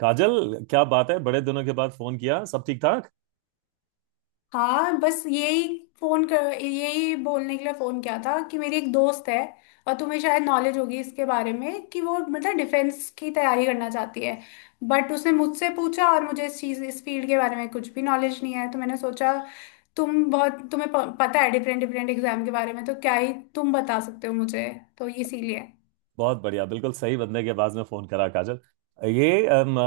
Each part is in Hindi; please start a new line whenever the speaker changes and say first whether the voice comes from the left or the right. right: काजल क्या बात है बड़े दिनों के बाद फोन किया सब ठीक ठाक।
left: हाँ, बस यही फोन कर यही बोलने के लिए फोन किया था कि मेरी एक दोस्त है और तुम्हें शायद नॉलेज होगी इसके बारे में कि वो मतलब डिफेंस की तैयारी करना चाहती है। बट उसने मुझसे पूछा और मुझे इस चीज़ इस फील्ड के बारे में कुछ भी नॉलेज नहीं है तो मैंने सोचा तुम्हें पता है डिफरेंट डिफरेंट एग्जाम के बारे में, तो क्या ही तुम बता सकते हो मुझे, तो इसीलिए।
right: बहुत बढ़िया बिल्कुल सही बंदे के आवाज में फोन करा काजल। ये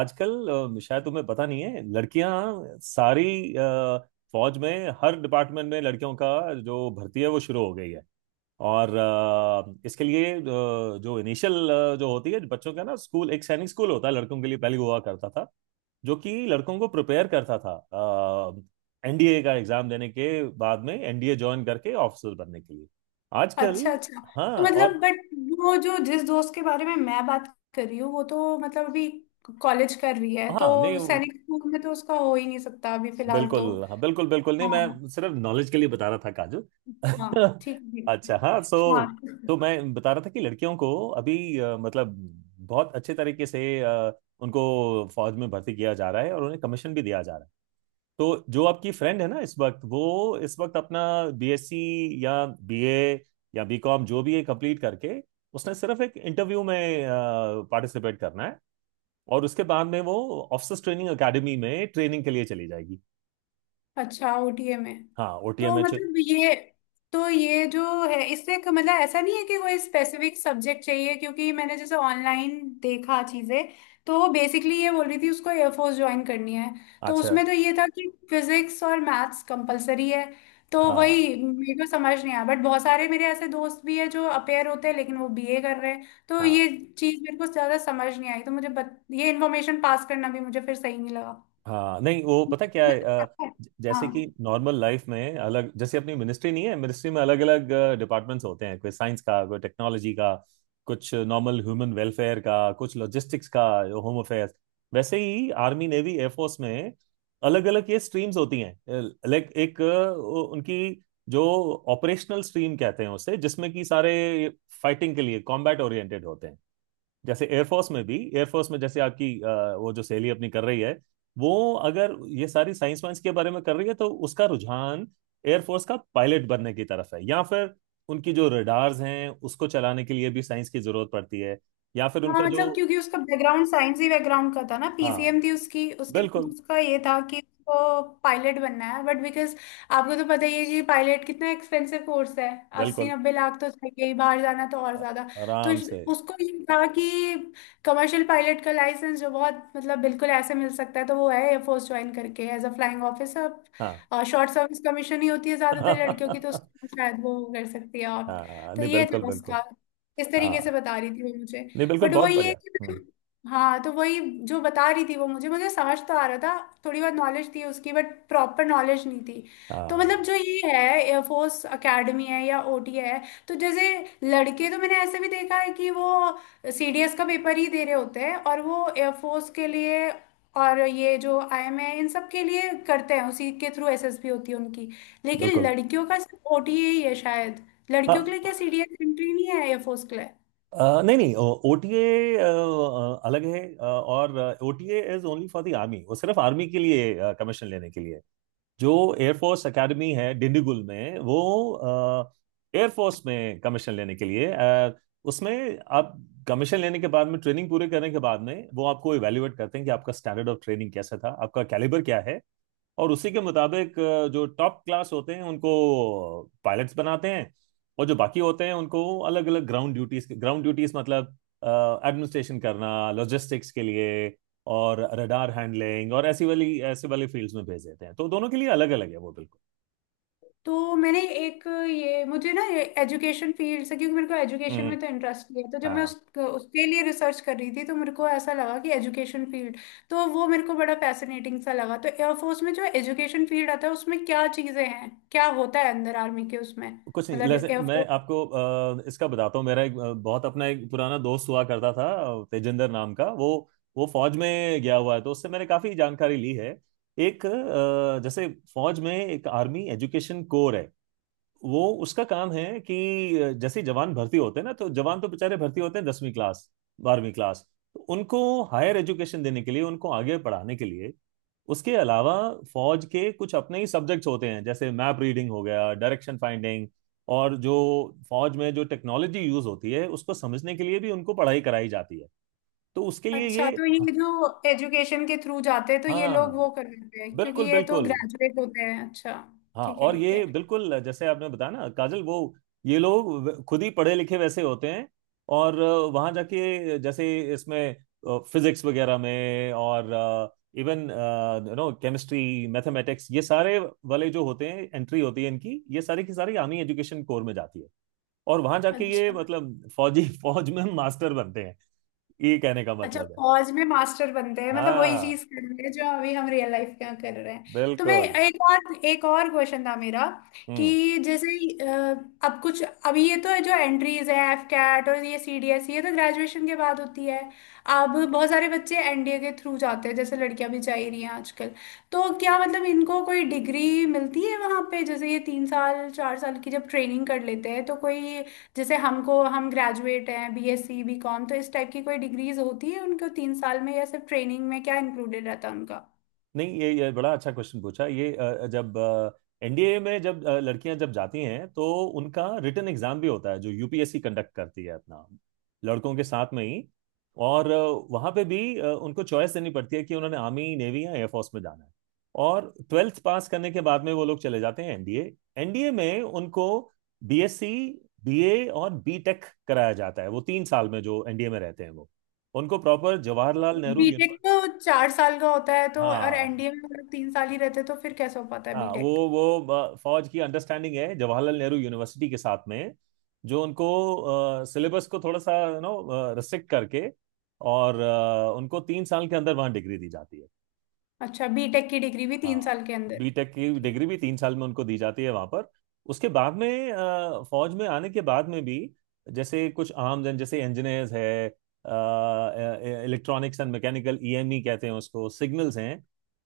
right: आजकल शायद तुम्हें पता नहीं है लड़कियां सारी अ, फौज में हर डिपार्टमेंट में लड़कियों का जो भर्ती है वो शुरू हो गई है। और इसके लिए जो इनिशियल जो होती है बच्चों का ना स्कूल एक सैनिक स्कूल होता है लड़कों के लिए पहले हुआ करता था, जो कि लड़कों को प्रिपेयर करता था एनडीए का एग्जाम देने के, बाद में एनडीए ज्वाइन करके ऑफिसर बनने के लिए आजकल।
left: अच्छा अच्छा।
right: हाँ
left: तो मतलब
right: और।
left: बट वो जो जिस दोस्त के बारे में मैं बात कर रही हूँ वो तो मतलब अभी कॉलेज कर रही है,
right: हाँ
left: तो
right: नहीं,
left: सैनिक स्कूल में तो उसका हो ही नहीं सकता अभी फिलहाल तो।
right: बिल्कुल हाँ, बिल्कुल बिल्कुल नहीं,
left: हाँ
right: मैं सिर्फ नॉलेज के लिए बता रहा था काजू।
left: हाँ। ठीक ठीक।
right: अच्छा हाँ। सो,
left: हाँ।
right: तो मैं बता रहा था कि लड़कियों को अभी मतलब बहुत अच्छे तरीके से उनको फौज में भर्ती किया जा रहा है और उन्हें कमीशन भी दिया जा रहा है। तो जो आपकी फ्रेंड है ना, इस वक्त वो इस वक्त अपना बीएससी या बीए या बीकॉम जो भी है कंप्लीट करके, उसने सिर्फ एक इंटरव्यू में पार्टिसिपेट करना है और उसके बाद में वो ऑफिसर्स ट्रेनिंग एकेडमी में ट्रेनिंग के लिए चली जाएगी।
left: अच्छा, ओटीए में।
right: हाँ, ओ टी
left: तो
right: एम एच।
left: मतलब ये, तो ये जो है इससे मतलब ऐसा नहीं है कि कोई स्पेसिफिक सब्जेक्ट चाहिए, क्योंकि मैंने जैसे ऑनलाइन देखा चीजें, तो वो बेसिकली ये बोल रही थी उसको एयरफोर्स ज्वाइन करनी है। तो
right: अच्छा,
left: उसमें तो ये था कि फिजिक्स और मैथ्स कंपलसरी है, तो
right: हाँ,
left: वही मेरे को समझ नहीं आया। बट बहुत सारे मेरे ऐसे दोस्त भी हैं जो अपेयर होते हैं लेकिन वो बीए कर रहे हैं, तो
right: हाँ।
left: ये चीज मेरे को ज्यादा समझ नहीं आई, तो मुझे ये इन्फॉर्मेशन पास करना भी मुझे फिर सही नहीं लगा।
right: हाँ नहीं, वो पता क्या है, जैसे कि
left: हाँ।
right: नॉर्मल लाइफ में अलग, जैसे अपनी मिनिस्ट्री नहीं है, मिनिस्ट्री में अलग अलग डिपार्टमेंट्स होते हैं, कोई साइंस का, कोई टेक्नोलॉजी का, कुछ नॉर्मल ह्यूमन वेलफेयर का, कुछ लॉजिस्टिक्स का, होम अफेयर्स। वैसे ही आर्मी नेवी एयरफोर्स में अलग अलग ये स्ट्रीम्स होती हैं। लाइक एक उनकी जो ऑपरेशनल स्ट्रीम कहते हैं उसे, जिसमें कि सारे फाइटिंग के लिए कॉम्बैट ओरिएंटेड होते हैं। जैसे एयरफोर्स में भी, एयरफोर्स में जैसे आपकी वो जो सहेली अपनी कर रही है, वो अगर ये सारी साइंस वाइंस के बारे में कर रही है तो उसका रुझान एयरफोर्स का पायलट बनने की तरफ है, या फिर उनकी जो रडार्स हैं उसको चलाने के लिए भी साइंस की जरूरत पड़ती है, या फिर
left: हाँ
right: उनका जो।
left: मतलब क्योंकि उसका बैकग्राउंड साइंस ही बैकग्राउंड का था ना,
right: हाँ
left: पीसीएम थी उसकी। उसके बाद
right: बिल्कुल।
left: उसका ये था कि उसको पायलट बनना है, बट बिकॉज आपको तो पता ही है कि पायलट कितना एक्सपेंसिव कोर्स है। अस्सी
right: बिल्कुल
left: नब्बे लाख तो चाहिए ही, बाहर जाना तो और
right: अ-
left: ज्यादा। तो
right: आराम
left: इस-
right: से।
left: उसको ये था कि कमर्शियल पायलट का लाइसेंस जो बहुत मतलब बिल्कुल ऐसे मिल सकता है, तो वो है एयरफोर्स ज्वाइन करके एज अ फ्लाइंग ऑफिसर।
right: हाँ।
left: और शॉर्ट सर्विस कमीशन ही होती है ज्यादातर लड़कियों की, तो उसको शायद वो कर सकती है आप।
right: हाँ,
left: तो
right: नहीं,
left: ये
right: बिल्कुल
left: था
right: बिल्कुल।
left: उसका, इस
right: हाँ
left: तरीके से बता रही थी वो मुझे।
right: नहीं, बिल्कुल
left: बट
right: बहुत
left: वही है
right: बढ़िया।
left: कि, हाँ तो वही जो बता रही थी वो मुझे, मुझे समझ तो आ रहा था, थोड़ी बहुत नॉलेज थी उसकी बट प्रॉपर नॉलेज नहीं थी। तो
right: हाँ
left: मतलब जो ये है एयरफोर्स एकेडमी है या ओटी है, तो जैसे लड़के तो मैंने ऐसे भी देखा है कि वो सीडीएस का पेपर ही दे रहे होते हैं और वो एयरफोर्स के लिए, और ये जो आईएम है इन सब के लिए करते हैं उसी के थ्रू एसएसबी होती है उनकी। लेकिन
right: बिल्कुल।
left: लड़कियों का सिर्फ ओटी ही है शायद। लड़कियों के लिए
right: हाँ
left: क्या सीडीएस एंट्री नहीं है एयरफोर्स के लिए?
right: नहीं नहीं। ओटीए अलग है और OTA is only for the army, वो सिर्फ आर्मी के लिए कमीशन लेने के लिए। जो एयरफोर्स एकेडमी है डिंडीगुल में, वो एयरफोर्स में कमीशन लेने के लिए उसमें आप कमीशन लेने के बाद में ट्रेनिंग पूरे करने के बाद में वो आपको इवेल्युएट करते हैं कि आपका स्टैंडर्ड ऑफ ट्रेनिंग कैसा था, आपका कैलिबर क्या है। और उसी के मुताबिक जो टॉप क्लास होते हैं उनको पायलट्स बनाते हैं, और जो बाकी होते हैं उनको अलग अलग ग्राउंड ड्यूटीज, ग्राउंड ड्यूटीज मतलब एडमिनिस्ट्रेशन करना, लॉजिस्टिक्स के लिए और रडार हैंडलिंग और ऐसी वाली ऐसे वाली फील्ड्स में भेज देते हैं। तो दोनों के लिए अलग अलग है वो, बिल्कुल।
left: तो मैंने एक, ये मुझे ना ये एजुकेशन फील्ड से, क्योंकि मेरे को एजुकेशन
right: हम्म।
left: में तो इंटरेस्ट है, तो जब मैं उस
right: हाँ,
left: उसके लिए रिसर्च कर रही थी तो मेरे को ऐसा लगा कि एजुकेशन फील्ड, तो वो मेरे को बड़ा फैसिनेटिंग सा लगा। तो एयरफोर्स में जो एजुकेशन फील्ड आता है उसमें क्या चीज़ें हैं, क्या होता है अंदर आर्मी के उसमें,
right: कुछ नहीं,
left: मतलब
right: जैसे मैं
left: एयरफोर्स।
right: आपको इसका बताता हूँ। मेरा एक बहुत अपना एक पुराना दोस्त हुआ करता था तेजिंदर नाम का, वो फौज में गया हुआ है तो उससे मैंने काफी जानकारी ली है। एक जैसे फौज में एक आर्मी एजुकेशन कोर है, वो उसका काम है कि जैसे ही जवान भर्ती होते हैं ना, तो जवान तो बेचारे भर्ती होते हैं 10वीं क्लास, 12वीं क्लास, तो उनको हायर एजुकेशन देने के लिए, उनको आगे पढ़ाने के लिए। उसके अलावा फौज के कुछ अपने ही सब्जेक्ट्स होते हैं, जैसे मैप रीडिंग हो गया, डायरेक्शन फाइंडिंग, और जो फौज में जो टेक्नोलॉजी यूज होती है उसको समझने के लिए भी उनको पढ़ाई कराई जाती है। तो उसके लिए
left: अच्छा,
right: ये।
left: तो ये जो एजुकेशन के थ्रू जाते हैं तो ये
right: हाँ
left: लोग वो कर लेते हैं क्योंकि
right: बिल्कुल
left: ये तो
right: बिल्कुल।
left: ग्रेजुएट होते हैं, अच्छा।
right: हाँ,
left: ठीक है
right: और
left: ठीक
right: ये
left: है।
right: बिल्कुल जैसे आपने बताया ना काजल, वो ये लोग खुद ही पढ़े लिखे वैसे होते हैं, और वहां जाके जैसे इसमें फिजिक्स वगैरह में और इवन केमिस्ट्री मैथमेटिक्स ये सारे वाले जो होते हैं एंट्री होती है इनकी, ये सारी की सारी आर्मी एजुकेशन कोर में जाती है, और वहां जाके ये
left: अच्छा
right: मतलब फौजी फौज में मास्टर बनते हैं, ये कहने का
left: अच्छा,
right: मतलब है।
left: पॉज में मास्टर बनते हैं मतलब वही
right: हाँ
left: चीज कर रहे हैं जो अभी हम रियल लाइफ में कर रहे हैं। तो मैं,
right: बिल्कुल।
left: एक और क्वेश्चन था मेरा,
right: हम्म।
left: कि जैसे अ, अब कुछ अभी ये तो जो एंट्रीज है एफ कैट और ये सी डी एस ये तो ग्रेजुएशन के बाद होती है। अब बहुत सारे बच्चे एनडीए के थ्रू जाते हैं, जैसे लड़कियां भी जा ही रही हैं आजकल। तो क्या मतलब इनको कोई डिग्री मिलती है वहां पे, जैसे ये 3 साल 4 साल की जब ट्रेनिंग कर लेते हैं तो कोई, जैसे हमको, हम ग्रेजुएट हैं बीएससी बीकॉम, तो इस टाइप की कोई डिग्रीज होती है उनको 3 साल में, या सिर्फ ट्रेनिंग में क्या इंक्लूडेड रहता है उनका?
right: नहीं ये बड़ा अच्छा क्वेश्चन पूछा। ये जब एनडीए में जब लड़कियां जब जाती हैं तो उनका रिटन एग्जाम भी होता है जो यूपीएससी कंडक्ट करती है, अपना लड़कों के साथ में ही। और वहां पे भी उनको चॉइस देनी पड़ती है कि उन्होंने आर्मी नेवी या एयरफोर्स में जाना है, और ट्वेल्थ पास करने के बाद में वो लोग चले जाते हैं एनडीए। एनडीए में उनको बीएससी, बीए और बीटेक कराया जाता है वो 3 साल में। जो एनडीए में रहते हैं वो उनको proper Jawaharlal Nehru
left: BTech
right: university.
left: तो 4 साल का होता है तो, और
right: हाँ।
left: एनडीए में हम लोग 3 साल ही रहते, तो फिर कैसे हो पाता है
right: हाँ
left: बीटेक?
right: वो फौज की अंडरस्टैंडिंग है जवाहरलाल नेहरू यूनिवर्सिटी के साथ में, जो उनको सिलेबस को थोड़ा सा रिस्ट्रिक्ट करके और उनको 3 साल के अंदर वहाँ डिग्री दी जाती है।
left: अच्छा, बीटेक की डिग्री भी
right: हाँ,
left: 3 साल के अंदर।
right: बीटेक की
left: ठीक।
right: डिग्री भी 3 साल में उनको दी जाती है वहां पर। उसके बाद में फौज में आने के बाद में भी जैसे कुछ आम जन, जैसे इंजीनियर्स है, इलेक्ट्रॉनिक्स एंड मैकेनिकल ईएमई कहते हैं उसको, सिग्नल्स हैं,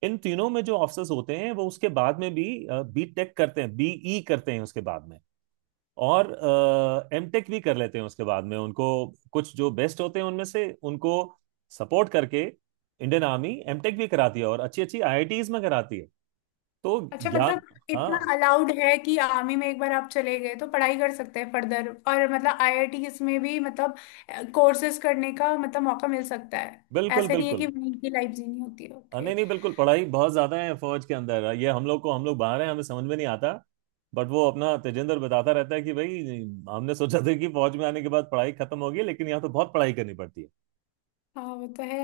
right: इन तीनों में जो ऑफिसर्स होते हैं वो उसके बाद में भी बीटेक करते हैं, बीई करते हैं उसके बाद में, और एमटेक भी कर लेते हैं। उसके बाद में उनको कुछ जो बेस्ट होते हैं उनमें से उनको सपोर्ट करके इंडियन आर्मी एमटेक भी कराती है, और अच्छी अच्छी आईआईटीज में कराती है। तो
left: अच्छा
right: ज्ञान।
left: मतलब इतना
right: हाँ
left: अलाउड है कि आर्मी में एक बार आप चले गए तो पढ़ाई कर सकते हैं फर्दर, और मतलब आईआईटीज में भी मतलब कोर्सेज करने का मतलब मौका मिल सकता है,
right: बिल्कुल
left: ऐसे नहीं है कि
right: बिल्कुल।
left: वहीं की लाइफ जीनी होती है,
right: हाँ,
left: ओके।
right: नहीं नहीं बिल्कुल, पढ़ाई बहुत ज्यादा है फौज के अंदर, ये हम लोग को, हम लोग बाहर हैं हमें समझ में नहीं आता, बट वो अपना तेजेंद्र बताता रहता है कि भाई, हमने सोचा था कि फौज में आने के बाद पढ़ाई खत्म होगी, लेकिन यहाँ तो बहुत पढ़ाई करनी पड़ती है।
left: हाँ वो तो है,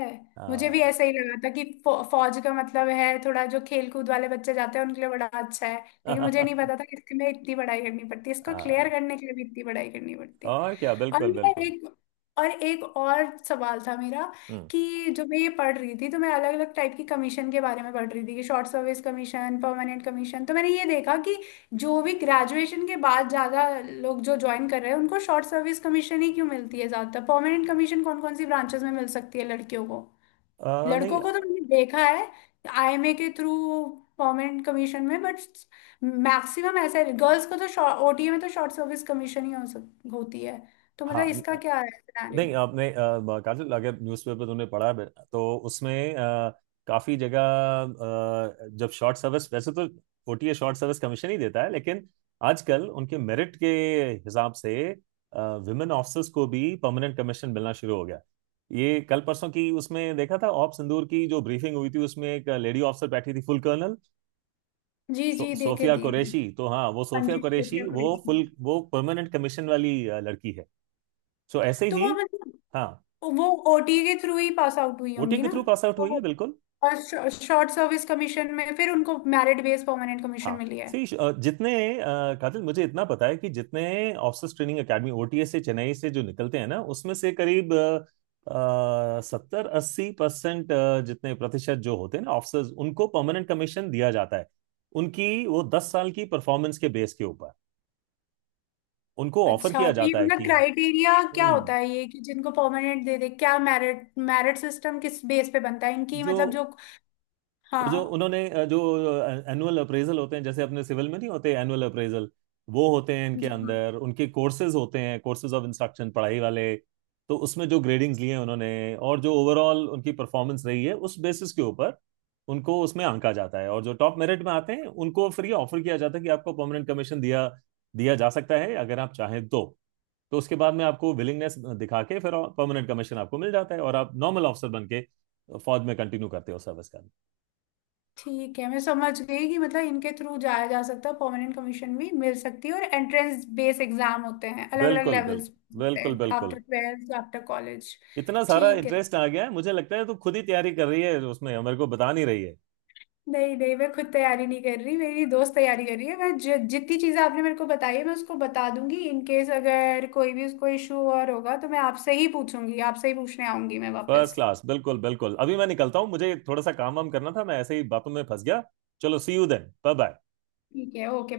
left: मुझे भी
right: हाँ।
left: ऐसा ही लगा था कि फौज का मतलब है थोड़ा जो खेल कूद वाले बच्चे जाते हैं उनके लिए बड़ा अच्छा है, लेकिन मुझे नहीं पता था कि इसमें इतनी पढ़ाई करनी पड़ती है, इसको क्लियर
right: हाँ
left: करने के लिए भी इतनी पढ़ाई करनी पड़ती है।
right: और क्या,
left: और
right: बिल्कुल
left: मेरा
right: बिल्कुल।
left: एक, और एक और सवाल था मेरा
right: हम्म
left: कि जो मैं ये पढ़ रही थी, तो मैं अलग अलग टाइप की कमीशन के बारे में पढ़ रही थी कि short service commission, permanent commission. तो मैंने ये देखा कि जो भी ग्रेजुएशन के बाद ज़्यादा लोग जो ज्वाइन कर रहे हैं उनको शॉर्ट सर्विस कमीशन ही क्यों मिलती है ज़्यादातर, परमानेंट कमीशन कौन कौन सी ब्रांचेस में मिल सकती है लड़कियों को?
right: नहीं,
left: लड़कों को तो मैंने देखा है आईएमए के थ्रू परमानेंट कमीशन में, बट मैक्सिमम ऐसा है गर्ल्स को तो ओटीए में तो शॉर्ट सर्विस कमीशन ही होती है। तो मतलब
right: हाँ
left: इसका क्या है सिनेरियो?
right: नहीं, आपने कातिल अगर न्यूज़पेपर तुमने पढ़ा है तो उसमें काफी जगह जब शॉर्ट सर्विस, वैसे तो ओटीए शॉर्ट सर्विस कमीशन ही देता है, लेकिन आजकल उनके मेरिट के हिसाब से विमेन ऑफिसर्स को भी परमानेंट कमीशन मिलना शुरू हो गया। ये कल परसों की उसमें देखा था, ऑप सिंदूर की जो ब्रीफिंग हुई थी उसमें एक लेडी ऑफिसर बैठी थी, फुल कर्नल,
left: जी जी देखे
right: सोफिया
left: थी।
right: कुरैशी। तो हाँ, वो सोफिया
left: अंजी
right: कुरैशी
left: खुफिया
right: वो
left: कुरैशी।
right: फुल वो परमानेंट कमीशन वाली लड़की है। सो ऐसे
left: तो
right: ही।
left: वो मतलब
right: हाँ,
left: वो ओटीए के थ्रू ही पास आउट हुई
right: ओटी
left: होंगी
right: के
left: ना?
right: थ्रू पास आउट हुई
left: तो,
right: है बिल्कुल।
left: और शॉर्ट सर्विस कमीशन में फिर उनको मेरिट बेस्ड परमानेंट कमीशन
right: हाँ
left: मिली है।
right: सही। जितने अ, कातिल मुझे इतना पता है कि जितने ऑफिसर्स ट्रेनिंग एकेडमी ओटीए से, चेन्नई से जो निकलते हैं ना, उसमें से करीब 70-80%, जितने प्रतिशत जो होते हैं ना ऑफिसर्स, उनको परमानेंट कमीशन दिया जाता है, उनकी वो 10 साल की परफॉर्मेंस के बेस के ऊपर उनको ऑफर
left: अच्छा,
right: किया
left: तो ये
right: जाता है
left: मतलब
right: कि।
left: क्राइटेरिया क्या
right: हम्म
left: होता है ये कि जिनको परमानेंट दे दे, क्या मेरिट, मेरिट सिस्टम किस बेस पे बनता है इनकी,
right: जो
left: मतलब जो।
right: वो, जो
left: हाँ।
right: उन्होंने जो एनुअल अप्रेजल होते हैं, जैसे अपने सिविल में नहीं होते एनुअल अप्रेजल, वो होते हैं इनके
left: जी हाँ।
right: अंदर, उनके कोर्सेज होते हैं, कोर्सेज ऑफ इंस्ट्रक्शन पढ़ाई वाले, तो उसमें जो ग्रेडिंग्स लिए हैं उन्होंने और जो ओवरऑल उनकी परफॉर्मेंस रही है उस बेसिस के ऊपर उनको उसमें आंका जाता है, और जो टॉप मेरिट में आते हैं उनको फिर ये ऑफर किया जाता है कि आपको परमानेंट कमीशन दिया दिया जा सकता है अगर आप चाहें तो। तो उसके बाद में आपको विलिंगनेस दिखा के फिर परमानेंट कमीशन आपको मिल जाता है और आप नॉर्मल ऑफिसर बन के फौज में कंटिन्यू करते हो सर्विस का।
left: ठीक है, मैं समझ गई कि मतलब इनके थ्रू जाया जा सकता है, परमानेंट कमीशन भी मिल सकती है और एंट्रेंस बेस एग्जाम होते हैं, अलग अलग
right: बिल्कुल बिल्कुल,
left: लेवल्स होते
right: बिल्कुल
left: हैं आफ्टर
right: बिल्कुल।
left: Twelfth after college.
right: इतना सारा
left: ठीक है,
right: इंटरेस्ट आ गया है, मुझे लगता है तू खुद ही तैयारी कर रही है उसमें, मेरे को बता नहीं रही है।
left: नहीं नहीं मैं खुद तैयारी नहीं कर रही, मेरी दोस्त तैयारी कर रही है। मैं जितनी चीजें आपने मेरे को बताई है मैं उसको बता दूंगी, इन केस अगर कोई भी उसको इशू और होगा तो मैं आपसे ही पूछूंगी, आपसे ही पूछने आऊंगी मैं
right: फर्स्ट
left: वापस।
right: क्लास, बिल्कुल बिल्कुल। अभी मैं निकलता हूँ, मुझे थोड़ा सा काम वाम करना था, मैं ऐसे ही बातों में फंस गया। चलो, see you then, bye bye.
left: ठीक है ओके।